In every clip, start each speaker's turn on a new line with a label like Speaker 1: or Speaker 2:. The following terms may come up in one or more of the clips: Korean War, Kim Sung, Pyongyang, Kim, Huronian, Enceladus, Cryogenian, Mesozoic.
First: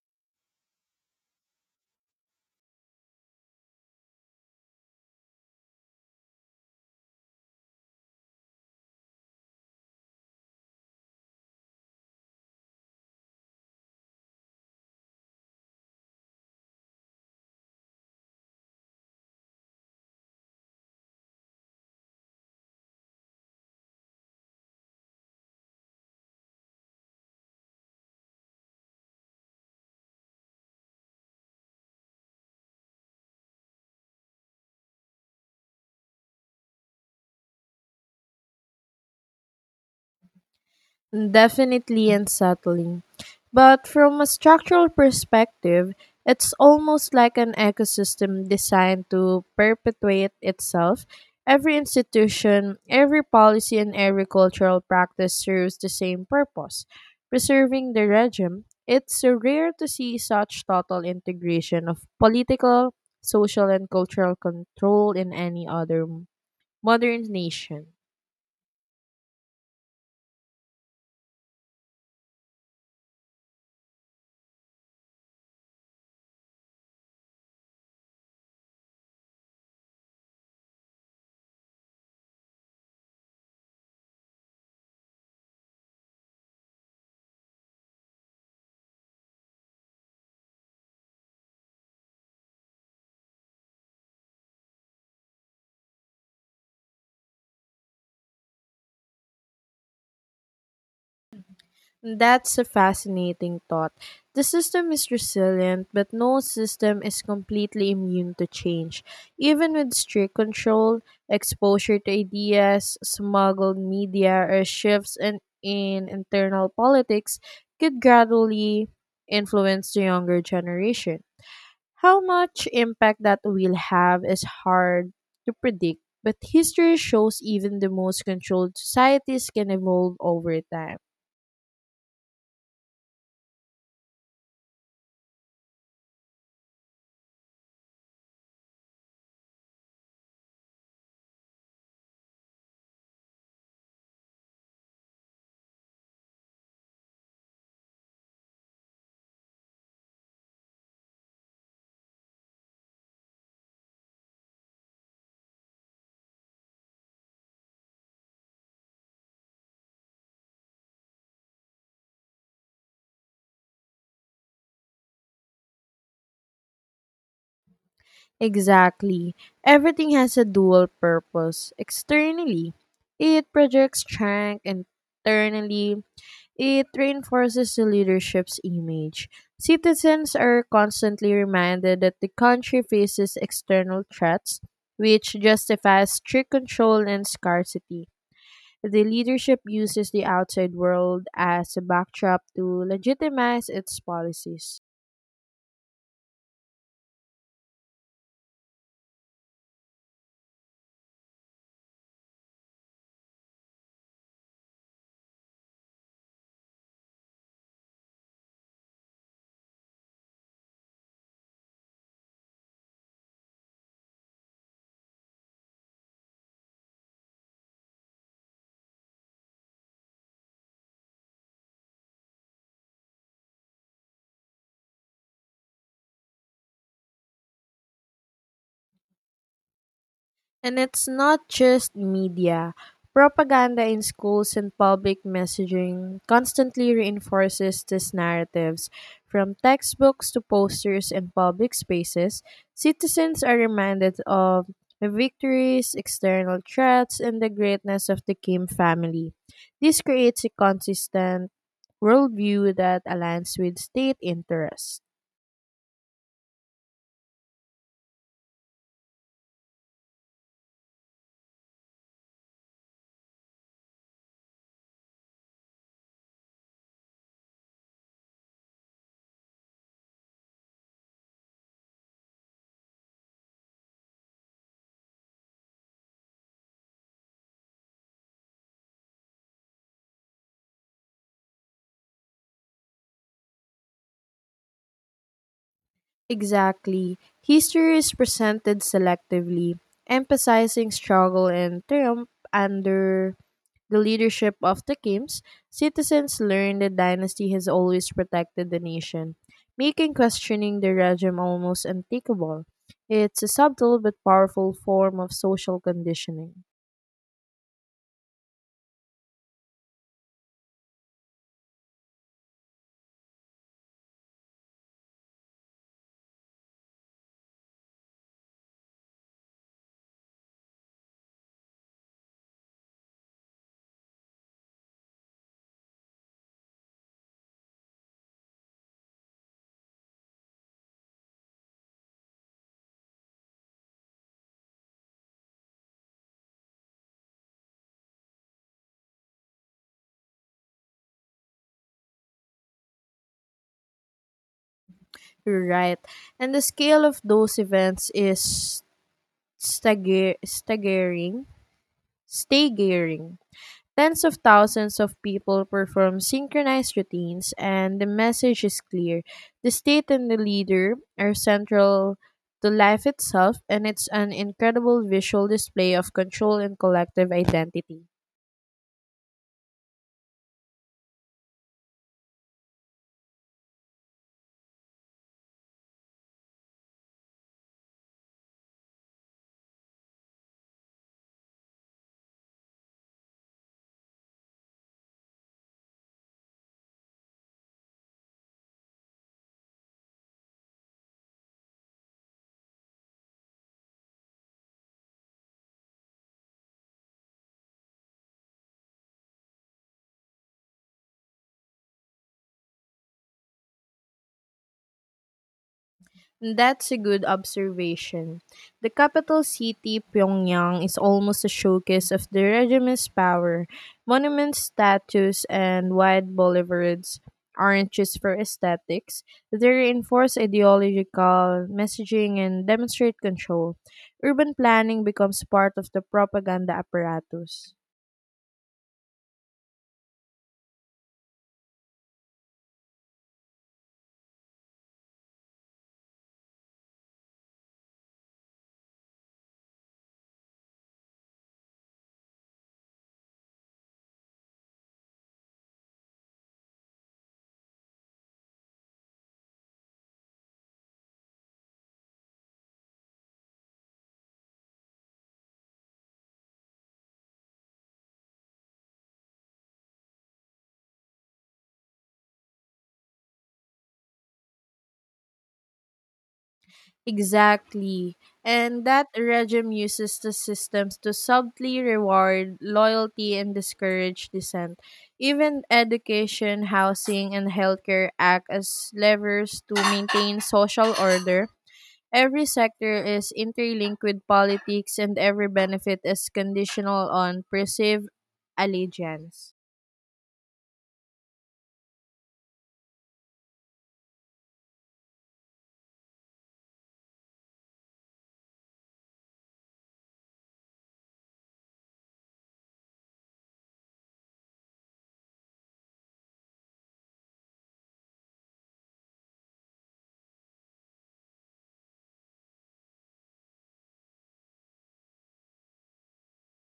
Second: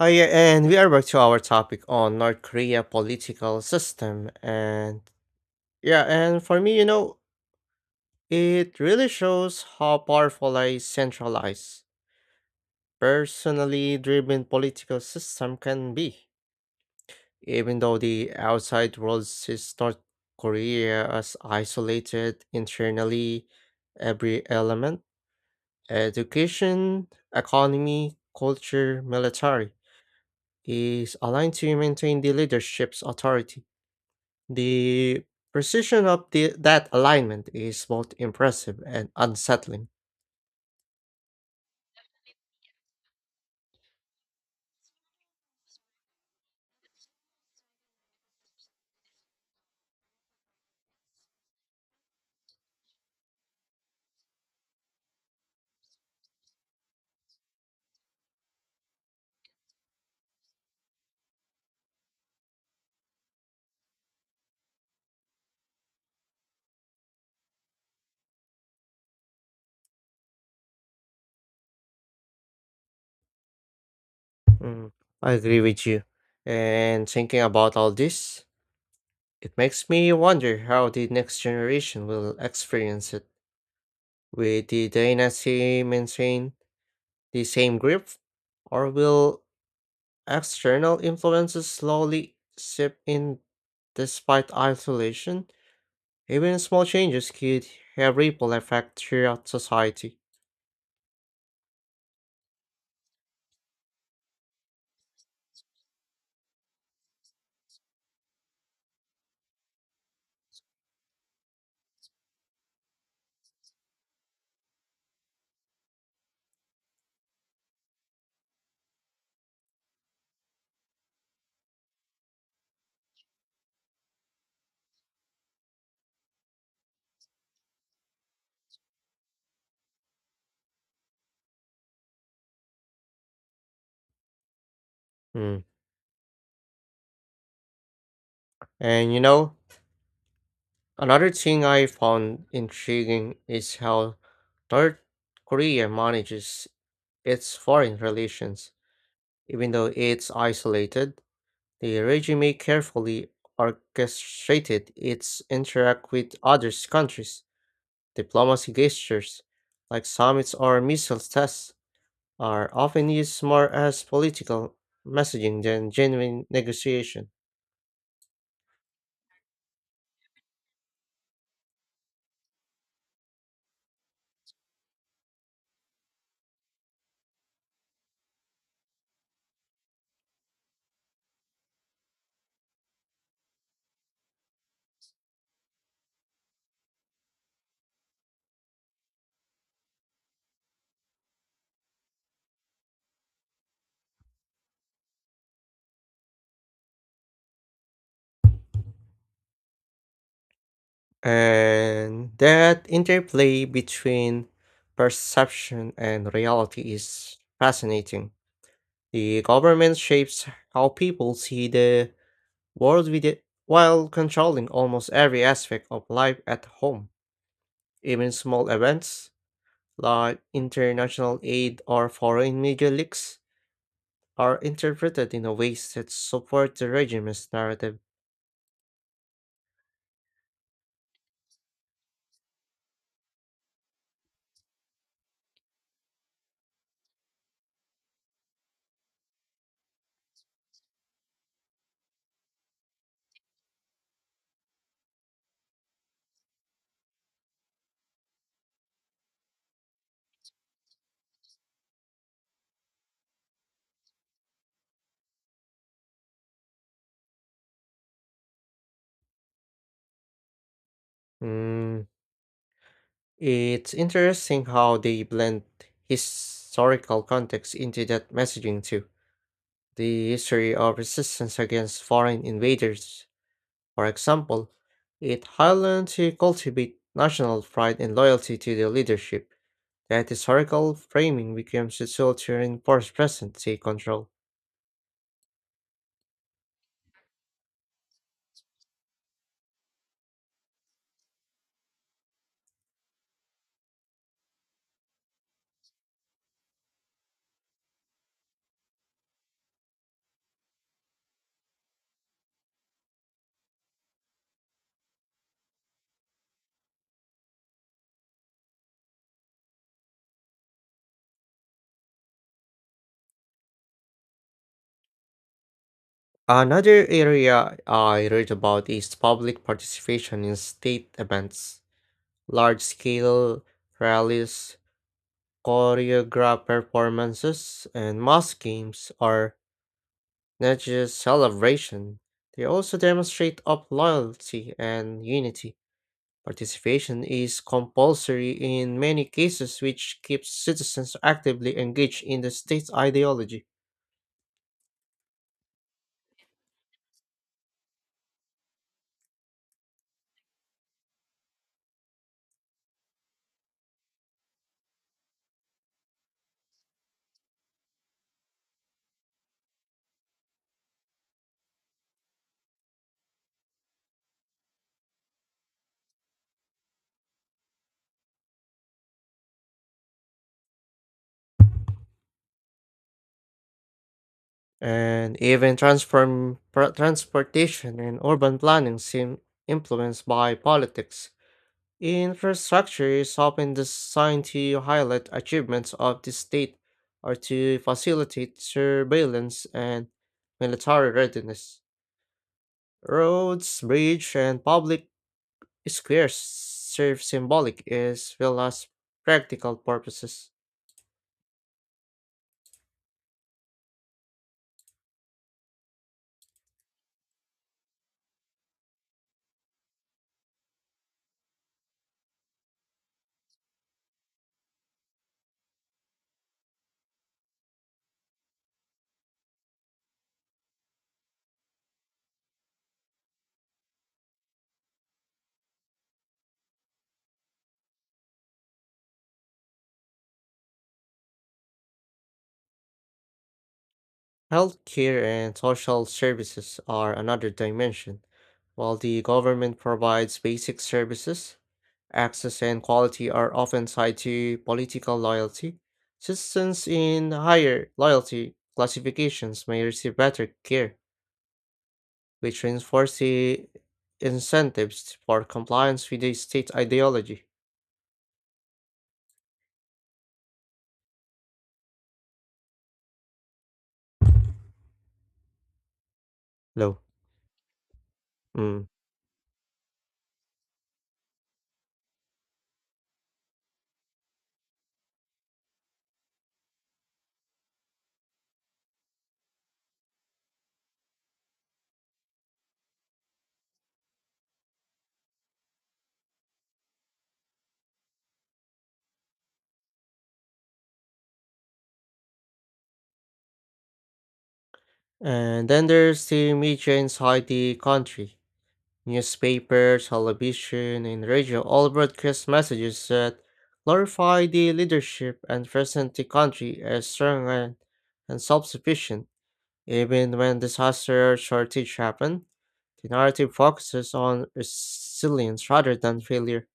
Speaker 1: Oh yeah, and we are back to our topic on North Korea political system. And yeah, and for me, it really shows how powerful a centralized, personally driven political system can be. Even though the outside world sees North Korea as isolated internally, every element, education, economy, culture, military, is aligned to maintain the leadership's authority. The precision of that alignment is both impressive and unsettling.
Speaker 2: Definitely unsettling. But from a structural perspective, it's almost like an ecosystem designed to perpetuate itself. Every institution, every policy, and every cultural practice serves the same purpose preserving the regime. It's so rare to see such total integration of political, social, and cultural control in any other modern nation.
Speaker 1: Mm, I agree with you. And thinking about all this, it makes me wonder how the next generation will experience it. Will the dynasty maintain the same grip, or will external influences slowly seep in despite isolation? Even small changes could have ripple effect throughout society.
Speaker 2: That's a fascinating thought. The system is resilient, but no system is completely immune to change. Even with strict control, exposure to ideas, smuggled media, or shifts in internal politics could gradually influence the younger generation. How much impact that will have is hard to predict, but history shows even the most controlled societies can evolve over time.
Speaker 1: Mm. And you know, another thing I found intriguing is how North Korea manages its foreign relations. Even though it's isolated, the regime carefully orchestrated its interact with other countries. Diplomacy gestures, like summits or missile tests, are often used more as political messaging than genuine negotiation.
Speaker 2: Exactly. Everything has a dual purpose. Externally, it projects strength. Internally, it reinforces the leadership's image. Citizens are constantly reminded that the country faces external threats, which justifies strict control and scarcity. The leadership uses the outside world as a backdrop to legitimize its policies.
Speaker 1: And that interplay between perception and reality is fascinating. The government shapes how people see the world with it while controlling almost every aspect of life at home. Even small events like international aid or foreign media leaks are interpreted in a ways that support the regime's narrative.
Speaker 2: And it's not just media. Propaganda in schools and public messaging constantly reinforces these narratives. From textbooks to posters and public spaces, citizens are reminded of the victories, external threats, and the greatness of the Kim family. This creates a consistent worldview that aligns with state interests.
Speaker 1: Mm, it's interesting how they blend historical context into that messaging too. The history of resistance against foreign invaders, for example, it highlights to cultivate national pride and loyalty to the leadership. That historical framing becomes a tool to reinforce present state control.
Speaker 2: Exactly. History is presented selectively, emphasizing struggle and triumph under the leadership of the Kims. Citizens learn the dynasty has always protected the nation, making questioning the regime almost unthinkable. It's a subtle but powerful form of social conditioning.
Speaker 1: Another area I read about is public participation in state events, large scale rallies, choreographed performances, and mass games are not just celebration, they also demonstrate of loyalty and unity. Participation is compulsory in many cases, which keeps citizens actively engaged in the state's ideology.
Speaker 2: You're right. And the scale of those events is stagger- staggering. staggering. Tens of thousands of people perform synchronized routines, and the message is clear. The state and the leader are central to life itself, and it's an incredible visual display of control and collective identity.
Speaker 1: And even transportation and urban planning seem influenced by politics. Infrastructure is often designed to highlight achievements of the state or to facilitate surveillance and military readiness. Roads, bridges, and public squares serve symbolic as well as practical purposes.
Speaker 2: That's a good observation. The capital city, Pyongyang, is almost a showcase of the regime's power. Monuments, statues, and wide boulevards aren't just for aesthetics, they reinforce ideological messaging and demonstrate control. Urban planning becomes part of the propaganda apparatus.
Speaker 1: Healthcare and social services are another dimension. While the government provides basic services, access and quality are often tied to political loyalty. Citizens in higher loyalty classifications may receive better care, which reinforces the incentives for compliance with the state ideology. Low.
Speaker 2: Exactly. And
Speaker 1: Mm.
Speaker 2: that regime uses the systems to subtly reward loyalty and discourage dissent. Even education, housing, and healthcare act as levers to maintain social order. Every sector is interlinked with politics, and every benefit is conditional on perceived allegiance.
Speaker 1: And then there's the media inside the country. Newspaper, television, and radio all broadcast messages that glorify the leadership and present the country as strong and self sufficient. Even when disaster or shortage happen, the narrative focuses on resilience rather than failure.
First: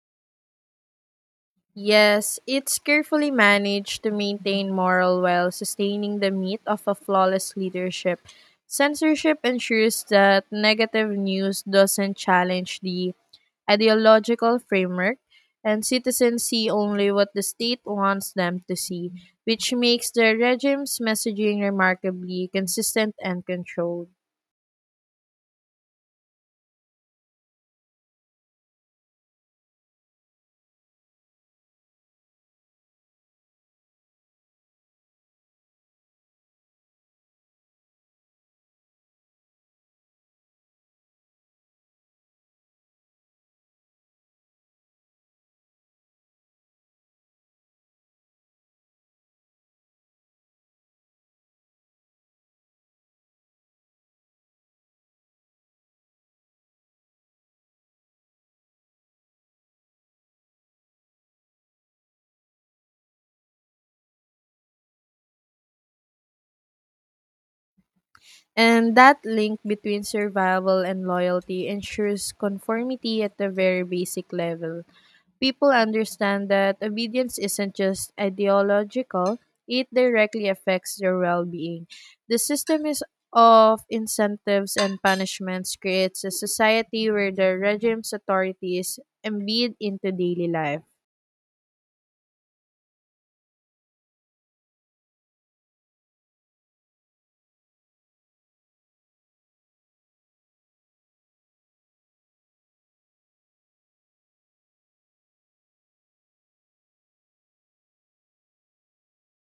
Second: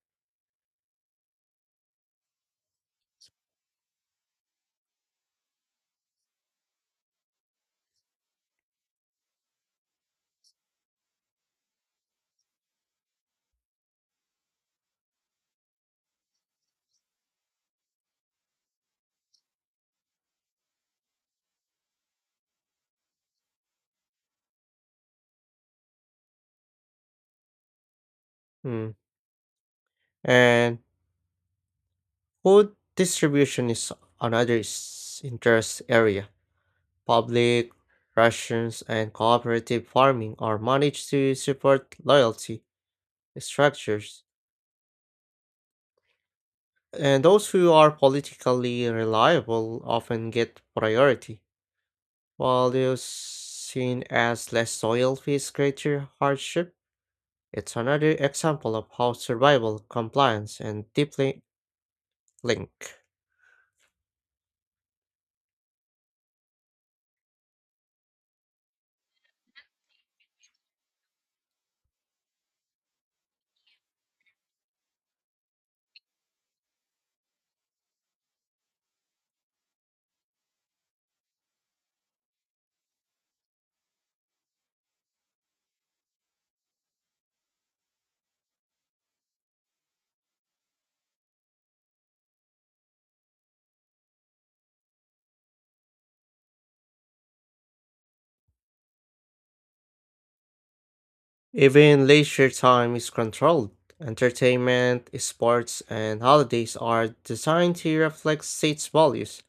Speaker 2: Yes, it's carefully managed to maintain morale while sustaining the myth of a flawless leadership. Censorship ensures that negative news doesn't challenge the ideological framework, and citizens see only what the state wants them to see, which makes the regime's messaging remarkably consistent and controlled.
Speaker 1: Mm. And food distribution is another interest area. Public rations and cooperative farming are managed to support loyalty structures, and those who are politically reliable often get priority, while those seen as less loyal face greater hardship. It's another example of how survival, compliance, and deeply link.
Speaker 2: And that link between survival and loyalty ensures conformity at the very basic level. People understand that obedience isn't just ideological, it directly affects their well being. The system is of incentives and punishments creates a society where the regime's authority is embedded into daily life.
Speaker 1: Even leisure time is controlled. Entertainment, sports, and holidays are designed to reflect state's values.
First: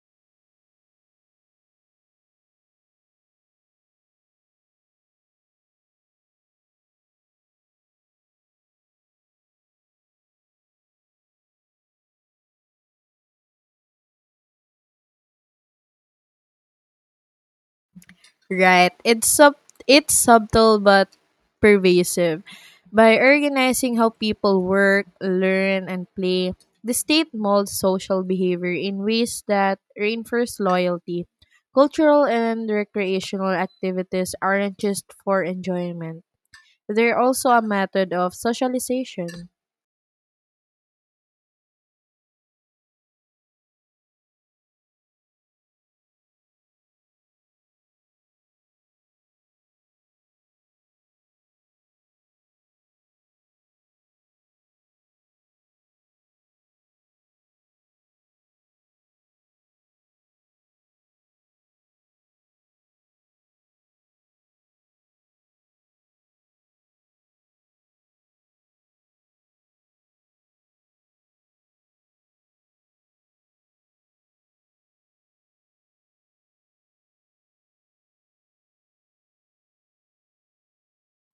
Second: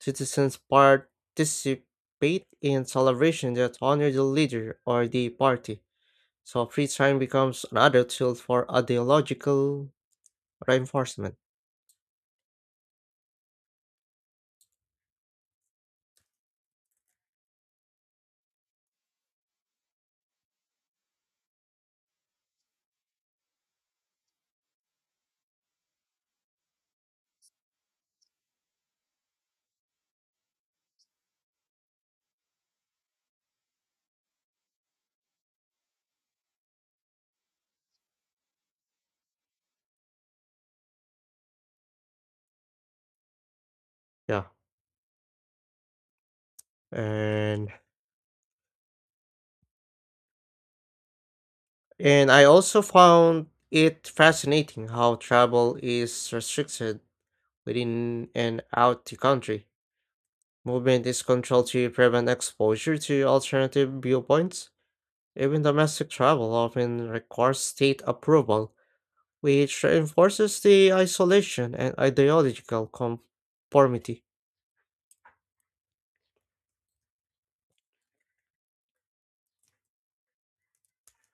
Speaker 1: Citizens participate in celebrations that honor the leader or the party, so free time becomes another tool for ideological reinforcement.
Speaker 2: Right. It's subtle but pervasive. By organizing how people work, learn, and play, the state molds social behavior in ways that reinforce loyalty. Cultural and recreational activities aren't just for enjoyment. They're also a method of socialization.
Speaker 1: Yeah, and And I also found it fascinating how travel is restricted within and out the country. Movement is controlled to prevent exposure to alternative viewpoints. Even domestic travel often requires state approval, which reinforces the isolation and ideological conformity.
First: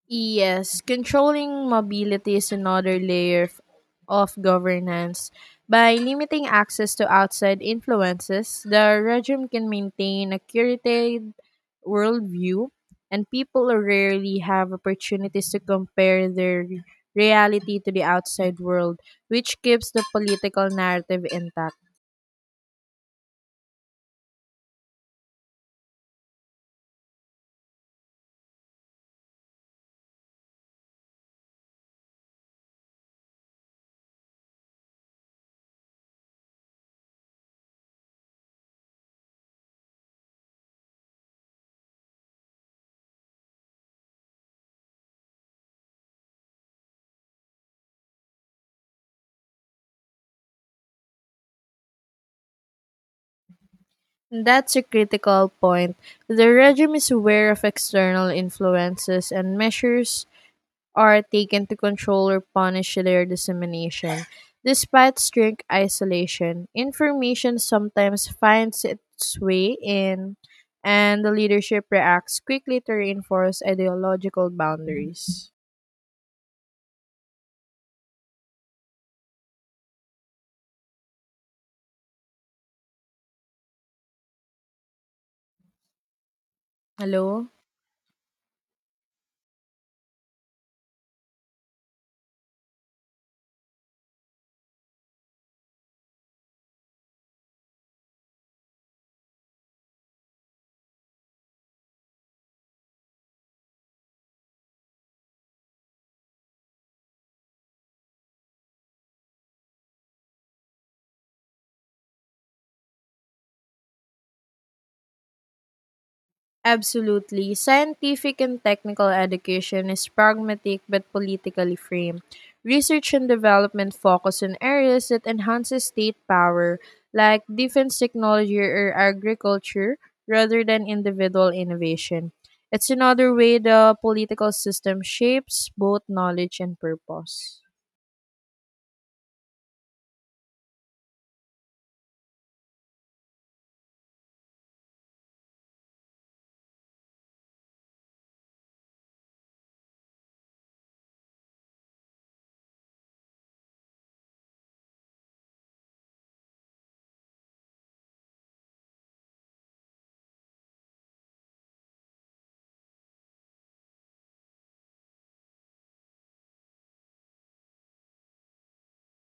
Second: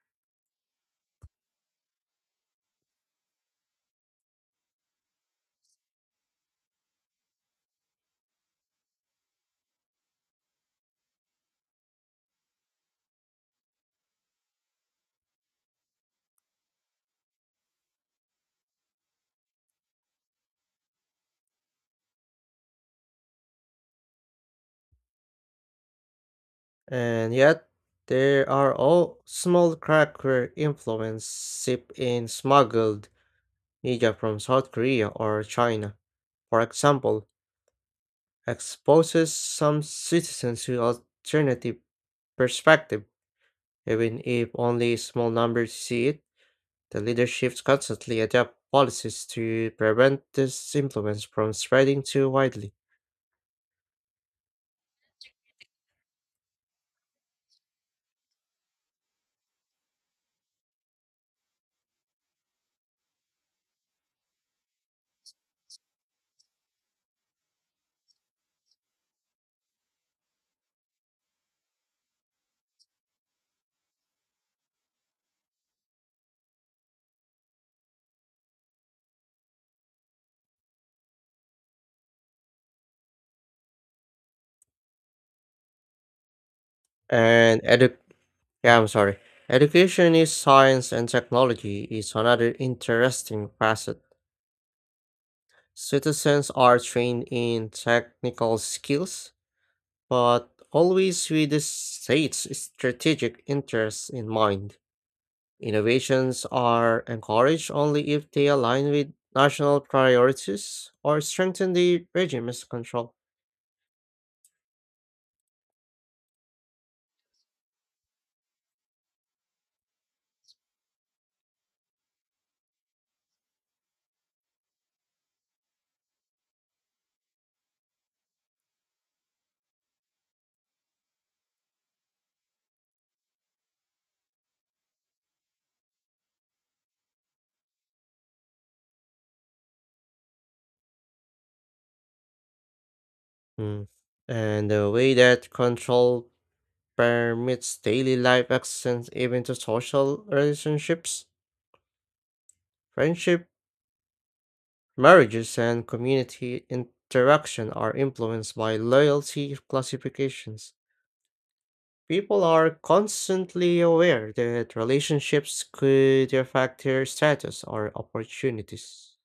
Speaker 2: Yes, controlling mobility is another layer of governance. By limiting access to outside influences, the regime can maintain a curated worldview, and people rarely have opportunities to compare their reality to the outside world, which keeps the political narrative intact.
Speaker 1: And yet, there are all small crack where influence seep in, smuggled media from South Korea or China, for example, exposes some citizens to alternative perspective, even if only a small numbers see it. The leaderships constantly adapt policies to prevent this influence from spreading too widely.
Speaker 2: That's a critical point. The regime is aware of external influences and measures are taken to control or punish their dissemination. Despite strict isolation, information sometimes finds its way in, and the leadership reacts quickly to reinforce ideological boundaries. Hello?
Speaker 1: And edu- yeah, I'm sorry. Education is science and technology is another interesting facet. Citizens are trained in technical skills, but always with the state's strategic interests in mind. Innovations are encouraged only if they align with national priorities or strengthen the regime's control.
Speaker 2: Absolutely. Scientific and technical education is pragmatic but politically framed. Research and development focus on areas that enhances state power, like defense technology or agriculture, rather than individual innovation. It's another way the political system shapes both knowledge and purpose.
Speaker 1: Hmm. And the way that control permits daily life access even to social relationships, friendship, marriages, and community interaction are influenced by loyalty classifications. People are constantly aware that relationships could affect their status or opportunities.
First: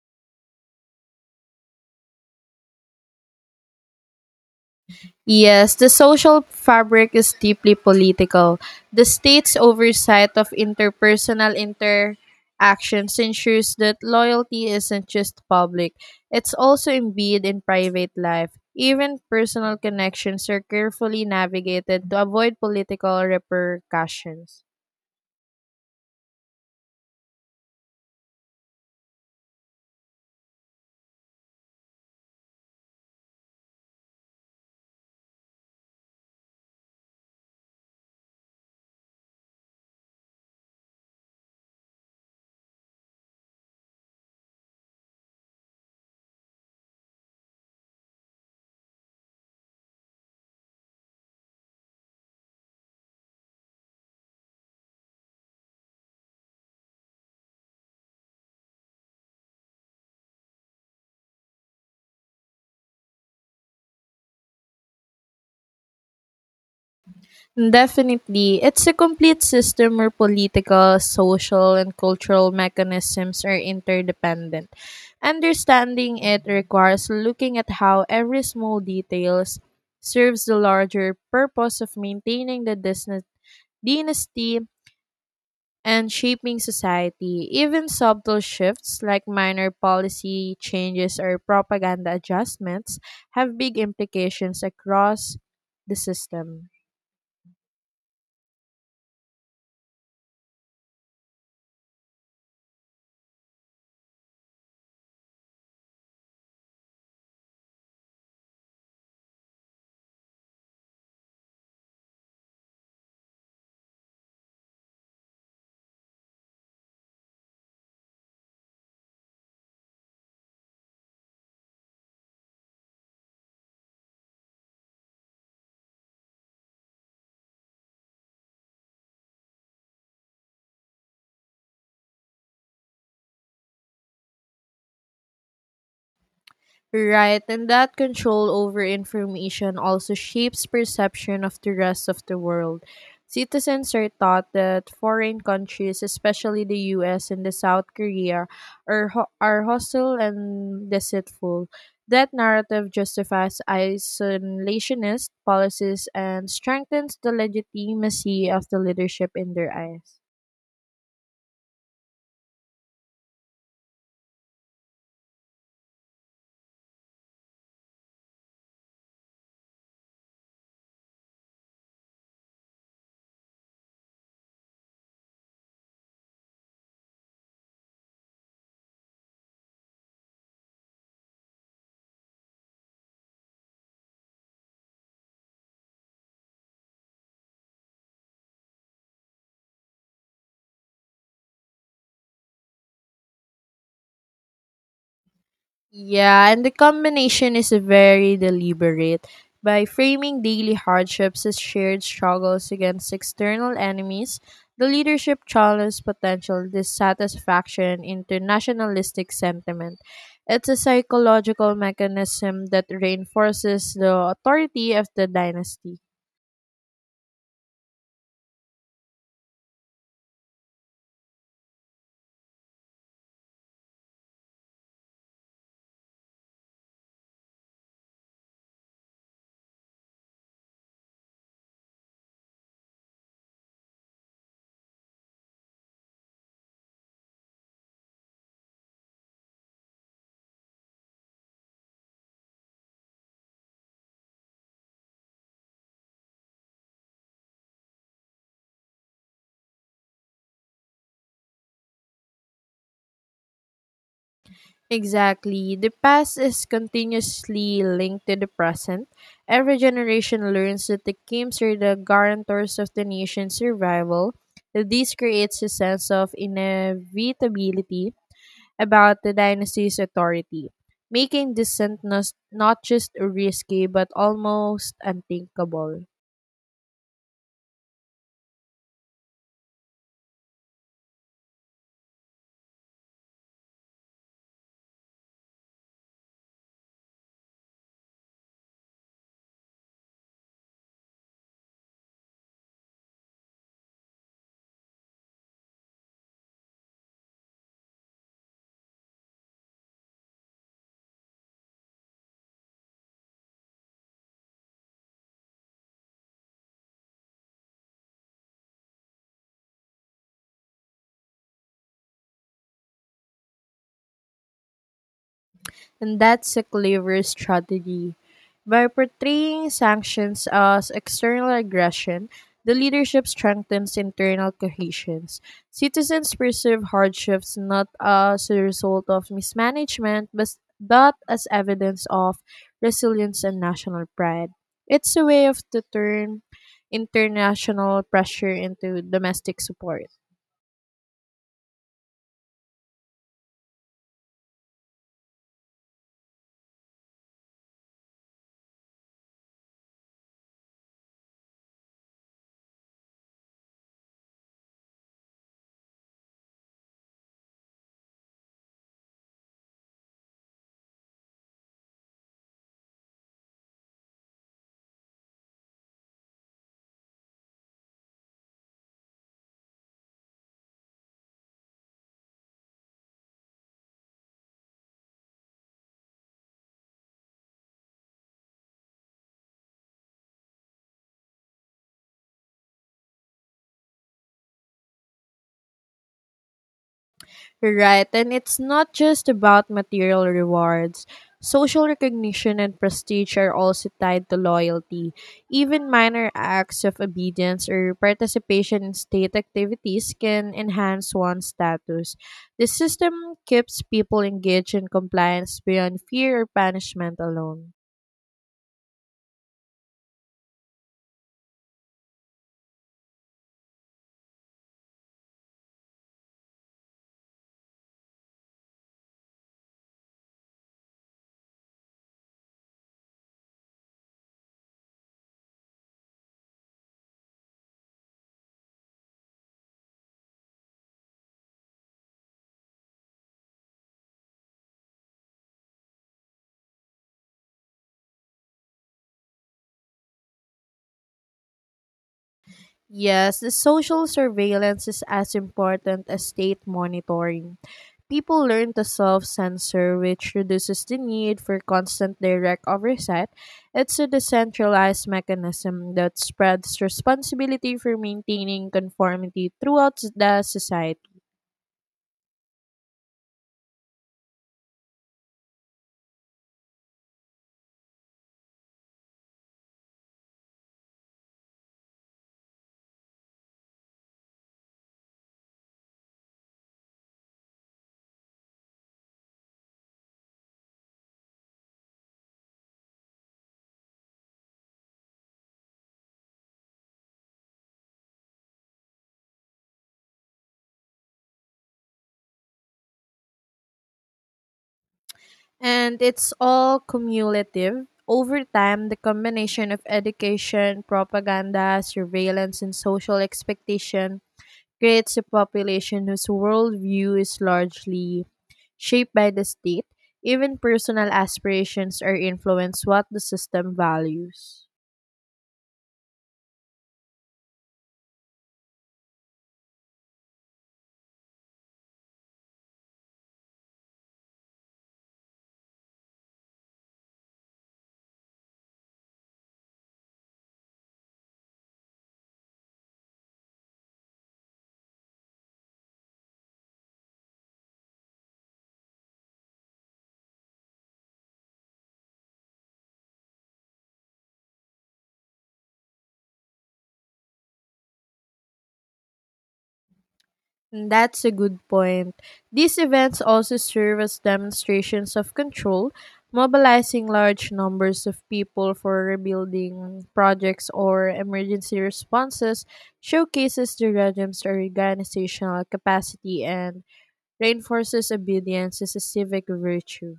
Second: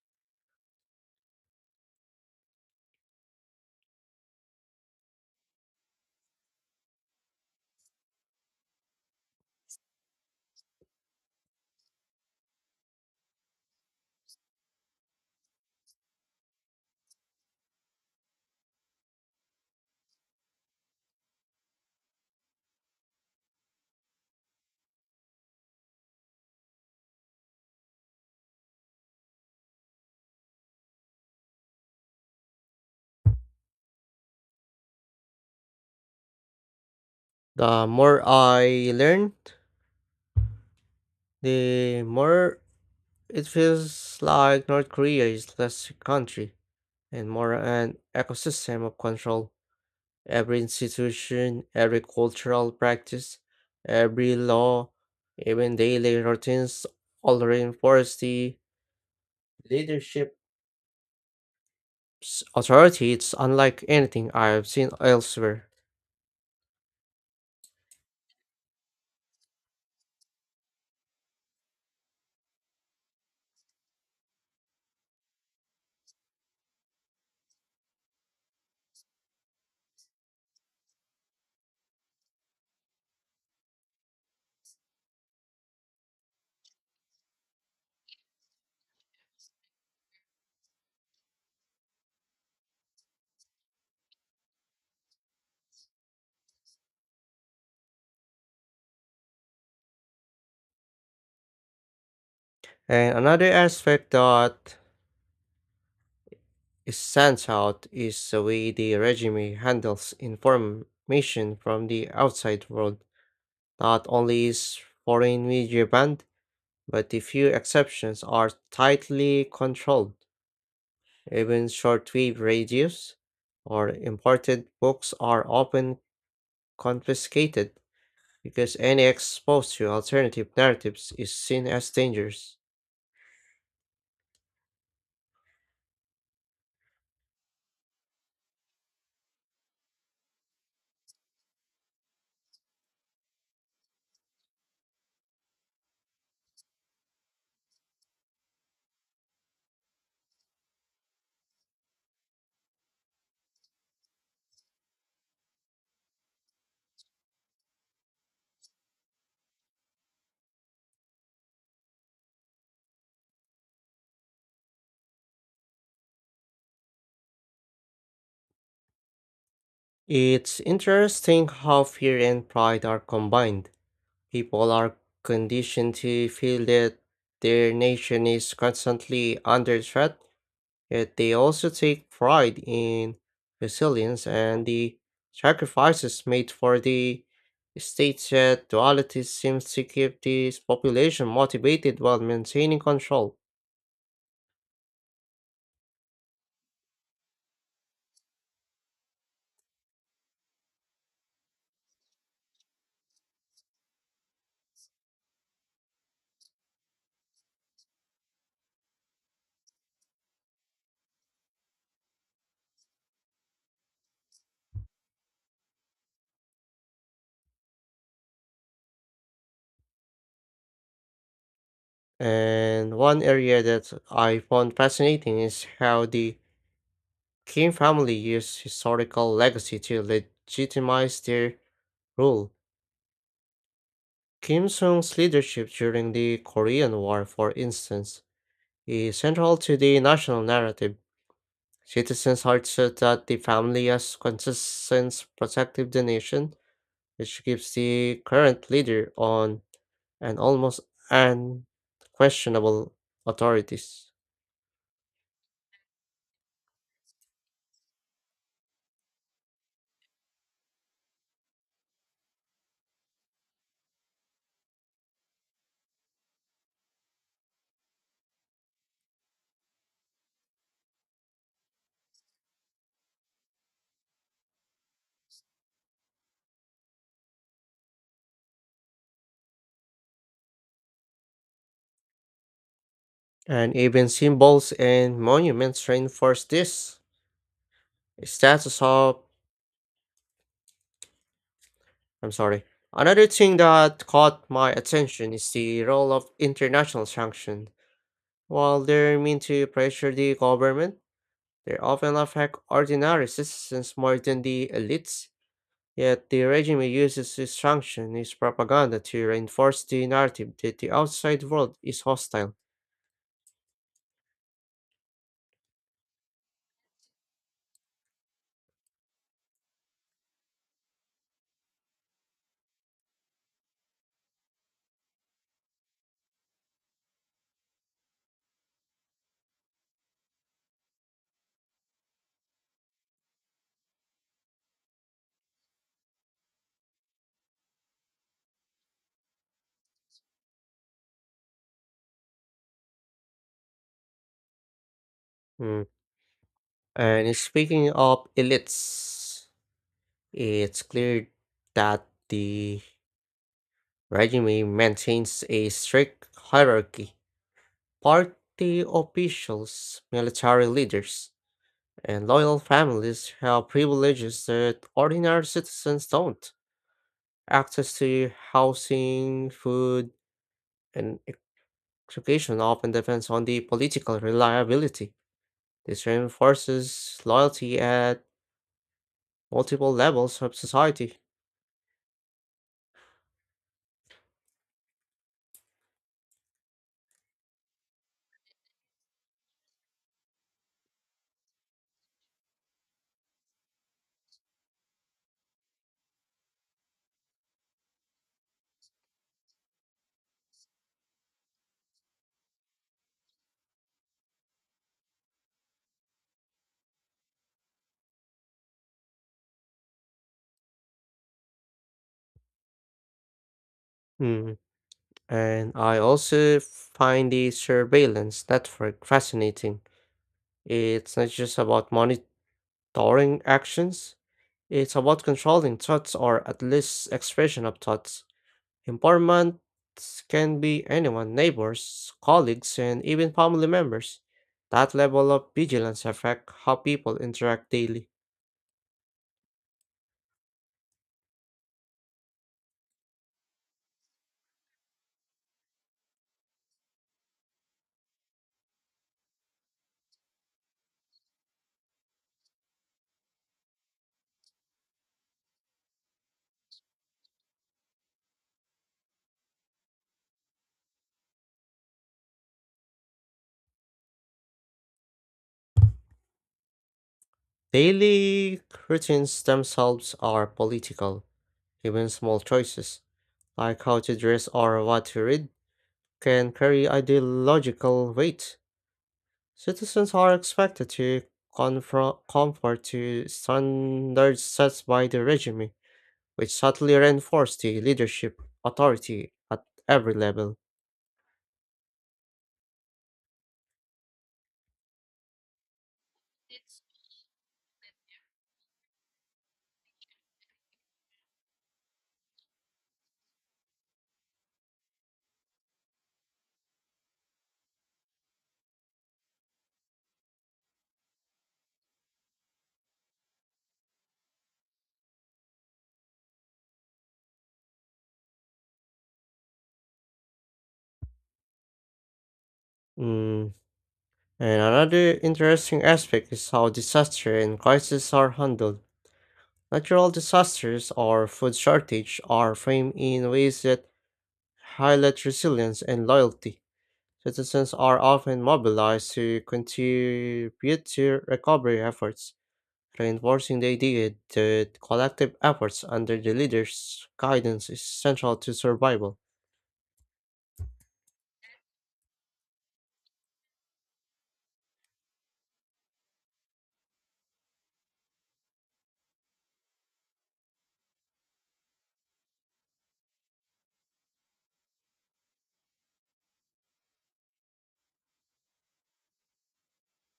Speaker 2: Yes, the social fabric is deeply political. The state's oversight of interpersonal interactions ensures that loyalty isn't just public, it's also embedded in private life. Even personal connections are carefully navigated to avoid political repercussions.
Speaker 1: The more I learned, the more it feels like North Korea is less a country and more an ecosystem of control. Every institution, every cultural practice, every law, even daily routines all reinforce the leadership authority. It's unlike anything I've seen elsewhere.
Speaker 2: Definitely, it's a complete system where political, social, and cultural mechanisms are interdependent. Understanding it requires looking at how every small details serves the larger purpose of maintaining the dynasty and shaping society. Even subtle shifts like minor policy changes or propaganda adjustments have big implications across the system.
Speaker 1: And another aspect that is stands out is the way the regime handles information from the outside world. Not only is foreign media banned, but the few exceptions are tightly controlled. Even shortwave radios or imported books are often confiscated because any exposure to alternative narratives is seen as dangerous.
Speaker 2: Right, and that control over information also shapes perception of the rest of the world. Citizens are taught that foreign countries, especially the US and the South Korea, are hostile and deceitful. That narrative justifies isolationist policies and strengthens the legitimacy of the leadership in their eyes.
Speaker 1: It's interesting how fear and pride are combined. People are conditioned to feel that their nation is constantly under threat, yet they also take pride in resilience and the sacrifices made for the states. That duality seems to keep this population motivated while maintaining control.
Speaker 2: Yeah, and the combination is very deliberate. By framing daily hardships as shared struggles against external enemies, the leadership channels potential dissatisfaction into nationalistic sentiment. It's a psychological mechanism that reinforces the authority of the dynasty.
Speaker 1: And one area that I found fascinating is how the Kim family used historical legacy to legitimize their rule. Kim Sung's leadership during the Korean War, for instance, is central to the national narrative. Citizens are taught that the family has consistent protected the nation, which gives the current leader on an almost unquestionable authorities.
Speaker 2: Exactly. The past is continuously linked to the present. Every generation learns that the Kims are the guarantors of the nation's survival. This creates a sense of inevitability about the dynasty's authority, making dissent not just risky but almost unthinkable.
Speaker 1: And even symbols and monuments reinforce this. Status of I'm sorry. Another thing that caught my attention is the role of international sanctions. While they're meant to pressure the government, they often affect ordinary citizens more than the elites. Yet the regime uses this sanction is propaganda to reinforce the narrative that the outside world is hostile.
Speaker 2: And that's a clever strategy. By portraying sanctions as external aggression, the leadership strengthens internal cohesions. Citizens perceive hardships not as a result of mismanagement, but as evidence of resilience and national pride. It's a way of to turn international pressure into domestic support.
Speaker 1: Mm. And speaking of elites, it's clear that the regime maintains a strict hierarchy. Party officials, military leaders, and loyal families have privileges that ordinary citizens don't. Access to housing, food, and education often depends on the political reliability. This reinforces loyalty at multiple levels of society.
Speaker 2: Right, and it's not just about material rewards. Social recognition and prestige are also tied to loyalty. Even minor acts of obedience or participation in state activities can enhance one's status. The system keeps people engaged in compliance beyond fear or punishment alone.
Speaker 1: Hmm, and I also find the surveillance network fascinating. It's not just about monitoring actions, it's about controlling thoughts or at least expression of thoughts. Informants can be anyone, neighbors, colleagues, and even family members. That level of vigilance affects how people interact daily.
Speaker 2: Yes, the social surveillance is as important as state monitoring. People learn to self censor, which reduces the need for constant direct oversight. It's a decentralized mechanism that spreads responsibility for maintaining conformity throughout the society.
Speaker 1: Daily routines themselves are political. Even small choices, like how to dress or what to read, can carry ideological weight. Citizens are expected to confront conform to standards set by the regime, which subtly reinforce the leadership authority at every level.
Speaker 2: And it's all cumulative. Over time, the combination of education, propaganda, surveillance, and social expectation creates a population whose worldview is largely shaped by the state. Even personal aspirations are influenced what the system values.
Speaker 1: Mm. And another interesting aspect is how disaster and crises are handled. Natural disasters or food shortage are framed in ways that highlight resilience and loyalty. Citizens are often mobilized to contribute to recovery efforts reinforcing the idea that collective efforts under the leader's guidance is central to survival.
Speaker 2: And that's a good point. These events also serve as demonstrations of control, mobilizing large numbers of people for rebuilding projects or emergency responses showcases the regime's organizational capacity and reinforces obedience as a civic virtue.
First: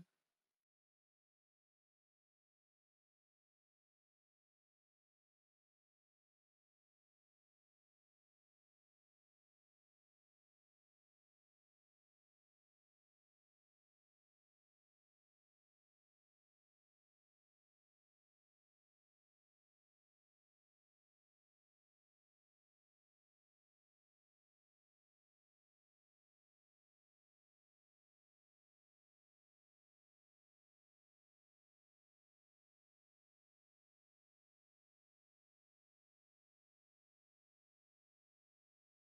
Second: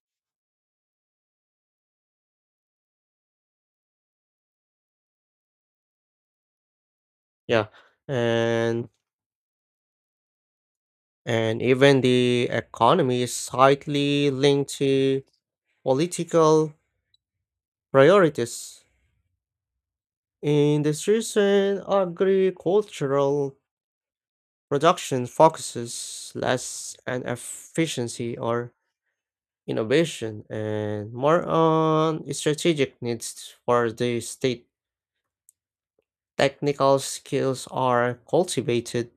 Speaker 1: Yeah, and and even the economy is slightly linked to political priorities. Industries and agricultural production focuses less on efficiency or innovation and more on strategic needs for the state. Technical skills are cultivated,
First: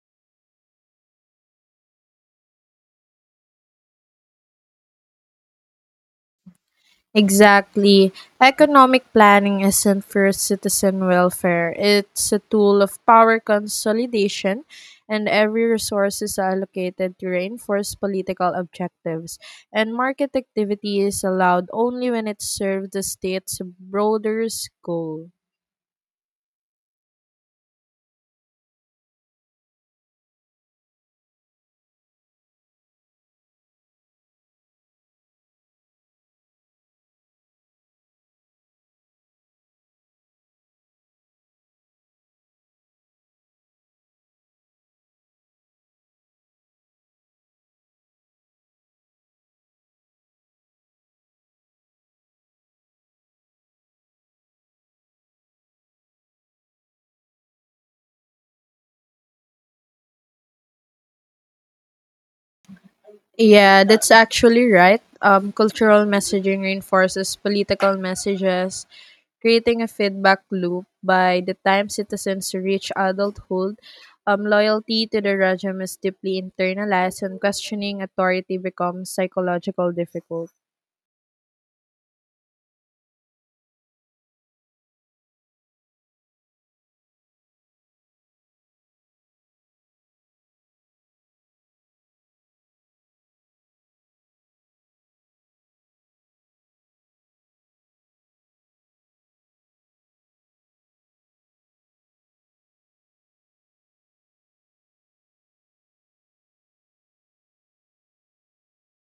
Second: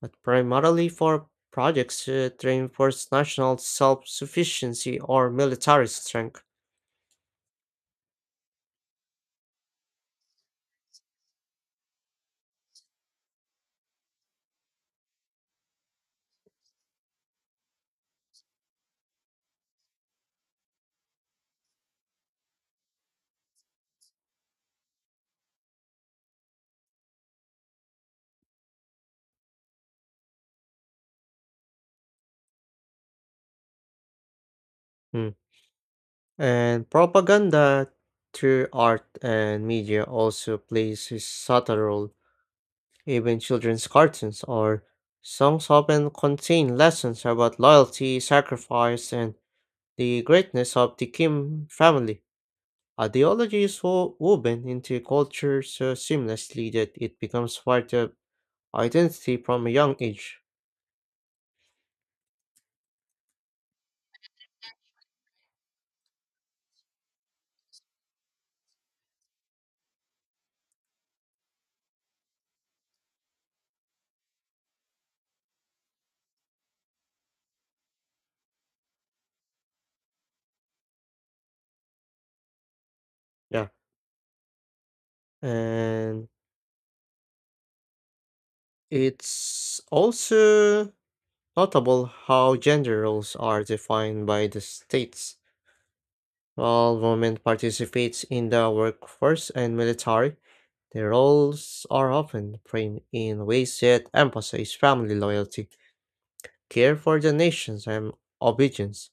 Speaker 1: but primarily for projects to reinforce national self sufficiency or military strength.
Speaker 2: Exactly. Economic planning isn't for citizen welfare. It's a tool of power consolidation, and every resource is allocated to reinforce political objectives. And market activity is allowed only when it serves the state's broader goal.
Speaker 1: Hmm. And propaganda through art and media also plays a subtle role. Even children's cartoons or songs often contain lessons about loyalty, sacrifice, and the greatness of the Kim family. Ideology is woven into culture so seamlessly that it becomes part of identity from a young age.
Speaker 2: Yeah, that's actually right. Cultural messaging reinforces political messages, creating a feedback loop. By the time citizens reach adulthood, loyalty to the regime is deeply internalized, and questioning authority becomes psychological difficult.
Speaker 1: Yeah. And it's also notable how gender roles are defined by the states. While women participate in the workforce and military, their roles are often framed in ways that emphasize family loyalty, care for the nations, and obedience.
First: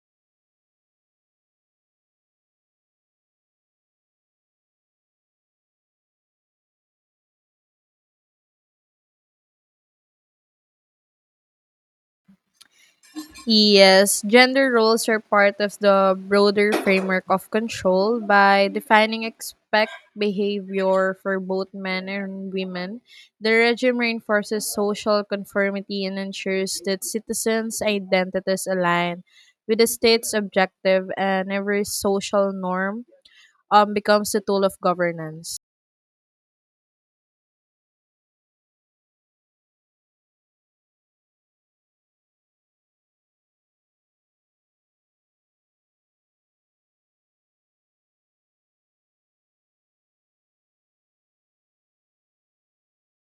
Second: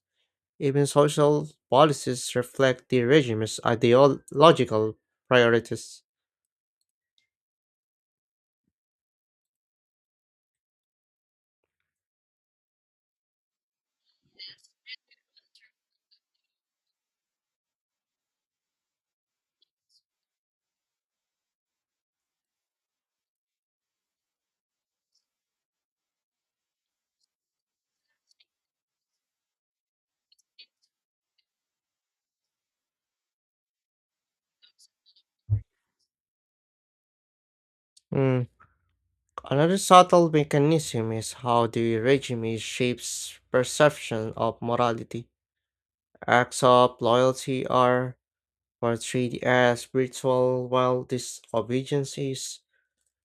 Speaker 1: Even social policies reflect the regime's ideological priorities.
Speaker 2: Yes, gender roles are part of the broader framework of control by defining expect behavior for both men and women. The regime reinforces social conformity and ensures that citizens' identities align with the state's objective and every social norm becomes a tool of governance.
Speaker 1: Mm, another subtle mechanism is how the regime shapes perception of morality. Acts of loyalty are portrayed as ritual, while disobedience is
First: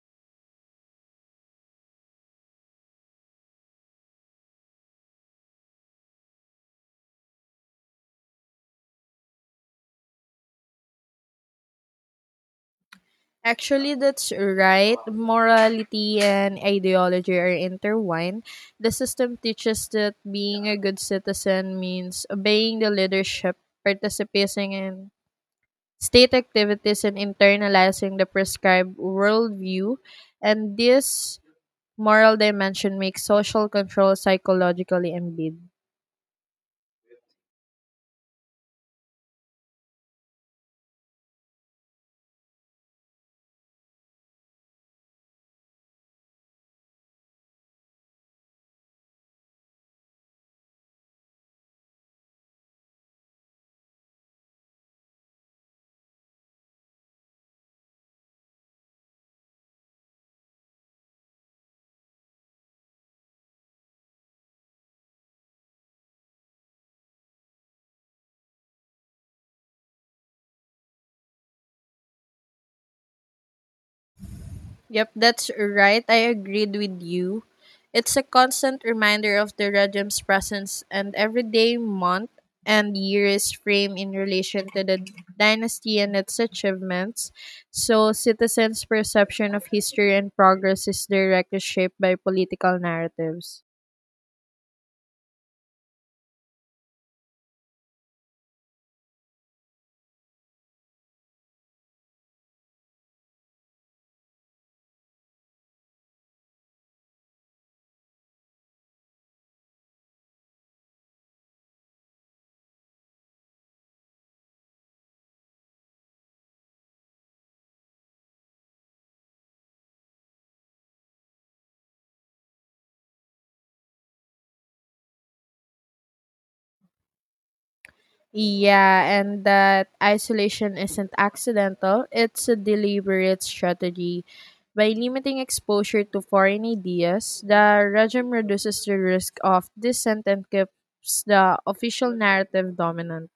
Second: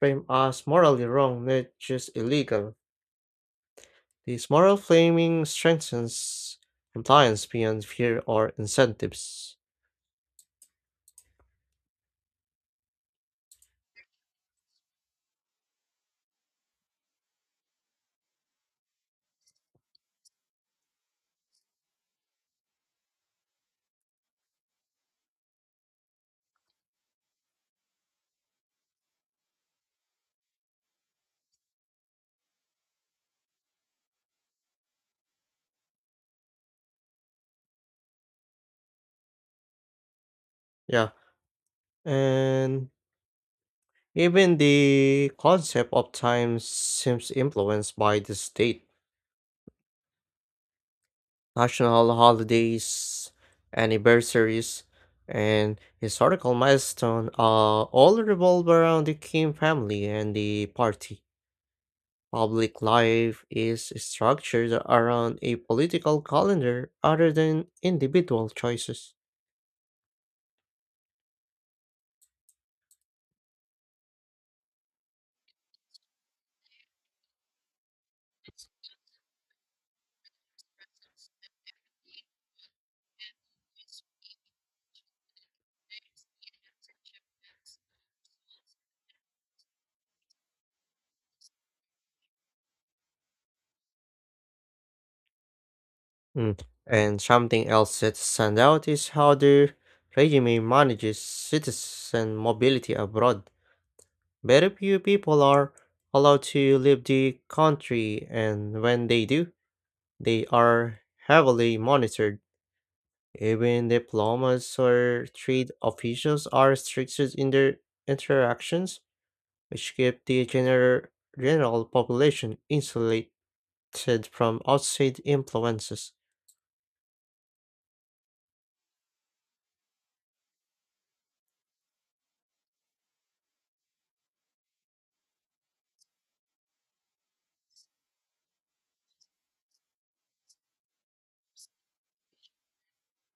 Speaker 1: framed as morally wrong, not just illegal. This moral framing strengthens compliance beyond fear or incentives.
Speaker 2: Actually, that's right. Morality and ideology are intertwined. The system teaches that being a good citizen means obeying the leadership, participating in state activities, and internalizing the prescribed worldview. And this moral dimension makes social control psychologically embedded.
Speaker 1: Yeah, and even the concept of time seems influenced by the state. National holidays, anniversaries, and historical milestones all revolve around the king family and the party. Public life is structured around a political calendar other than individual choices.
Speaker 2: Yep, that's right. I agreed with you. It's a constant reminder of the Rajam's presence, and every day, month, and year is framed in relation to the dynasty and its achievements. So, citizens' perception of history and progress is directly shaped by political narratives.
Speaker 1: Mm. And something else that stands out is how the regime manages citizen mobility abroad. Very few people are allowed to leave the country, and when they do, they are heavily monitored. Even diplomats or trade officials are restricted in their interactions, which keep the general population insulated from outside influences.
Speaker 2: Yeah, and that isolation isn't accidental, it's a deliberate strategy. By limiting exposure to foreign ideas, the regime reduces the risk of dissent and keeps the official narrative dominant.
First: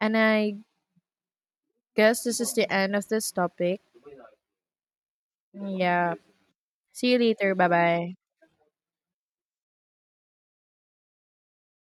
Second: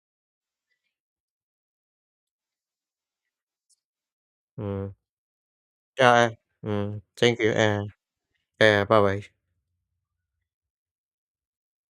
Speaker 2: And I guess this is the end of this topic.
Speaker 1: Mm.
Speaker 2: Yeah.
Speaker 1: Yeah. Mm.
Speaker 2: See you
Speaker 1: Thank you.
Speaker 2: later. Bye bye.
Speaker 1: Bye bye.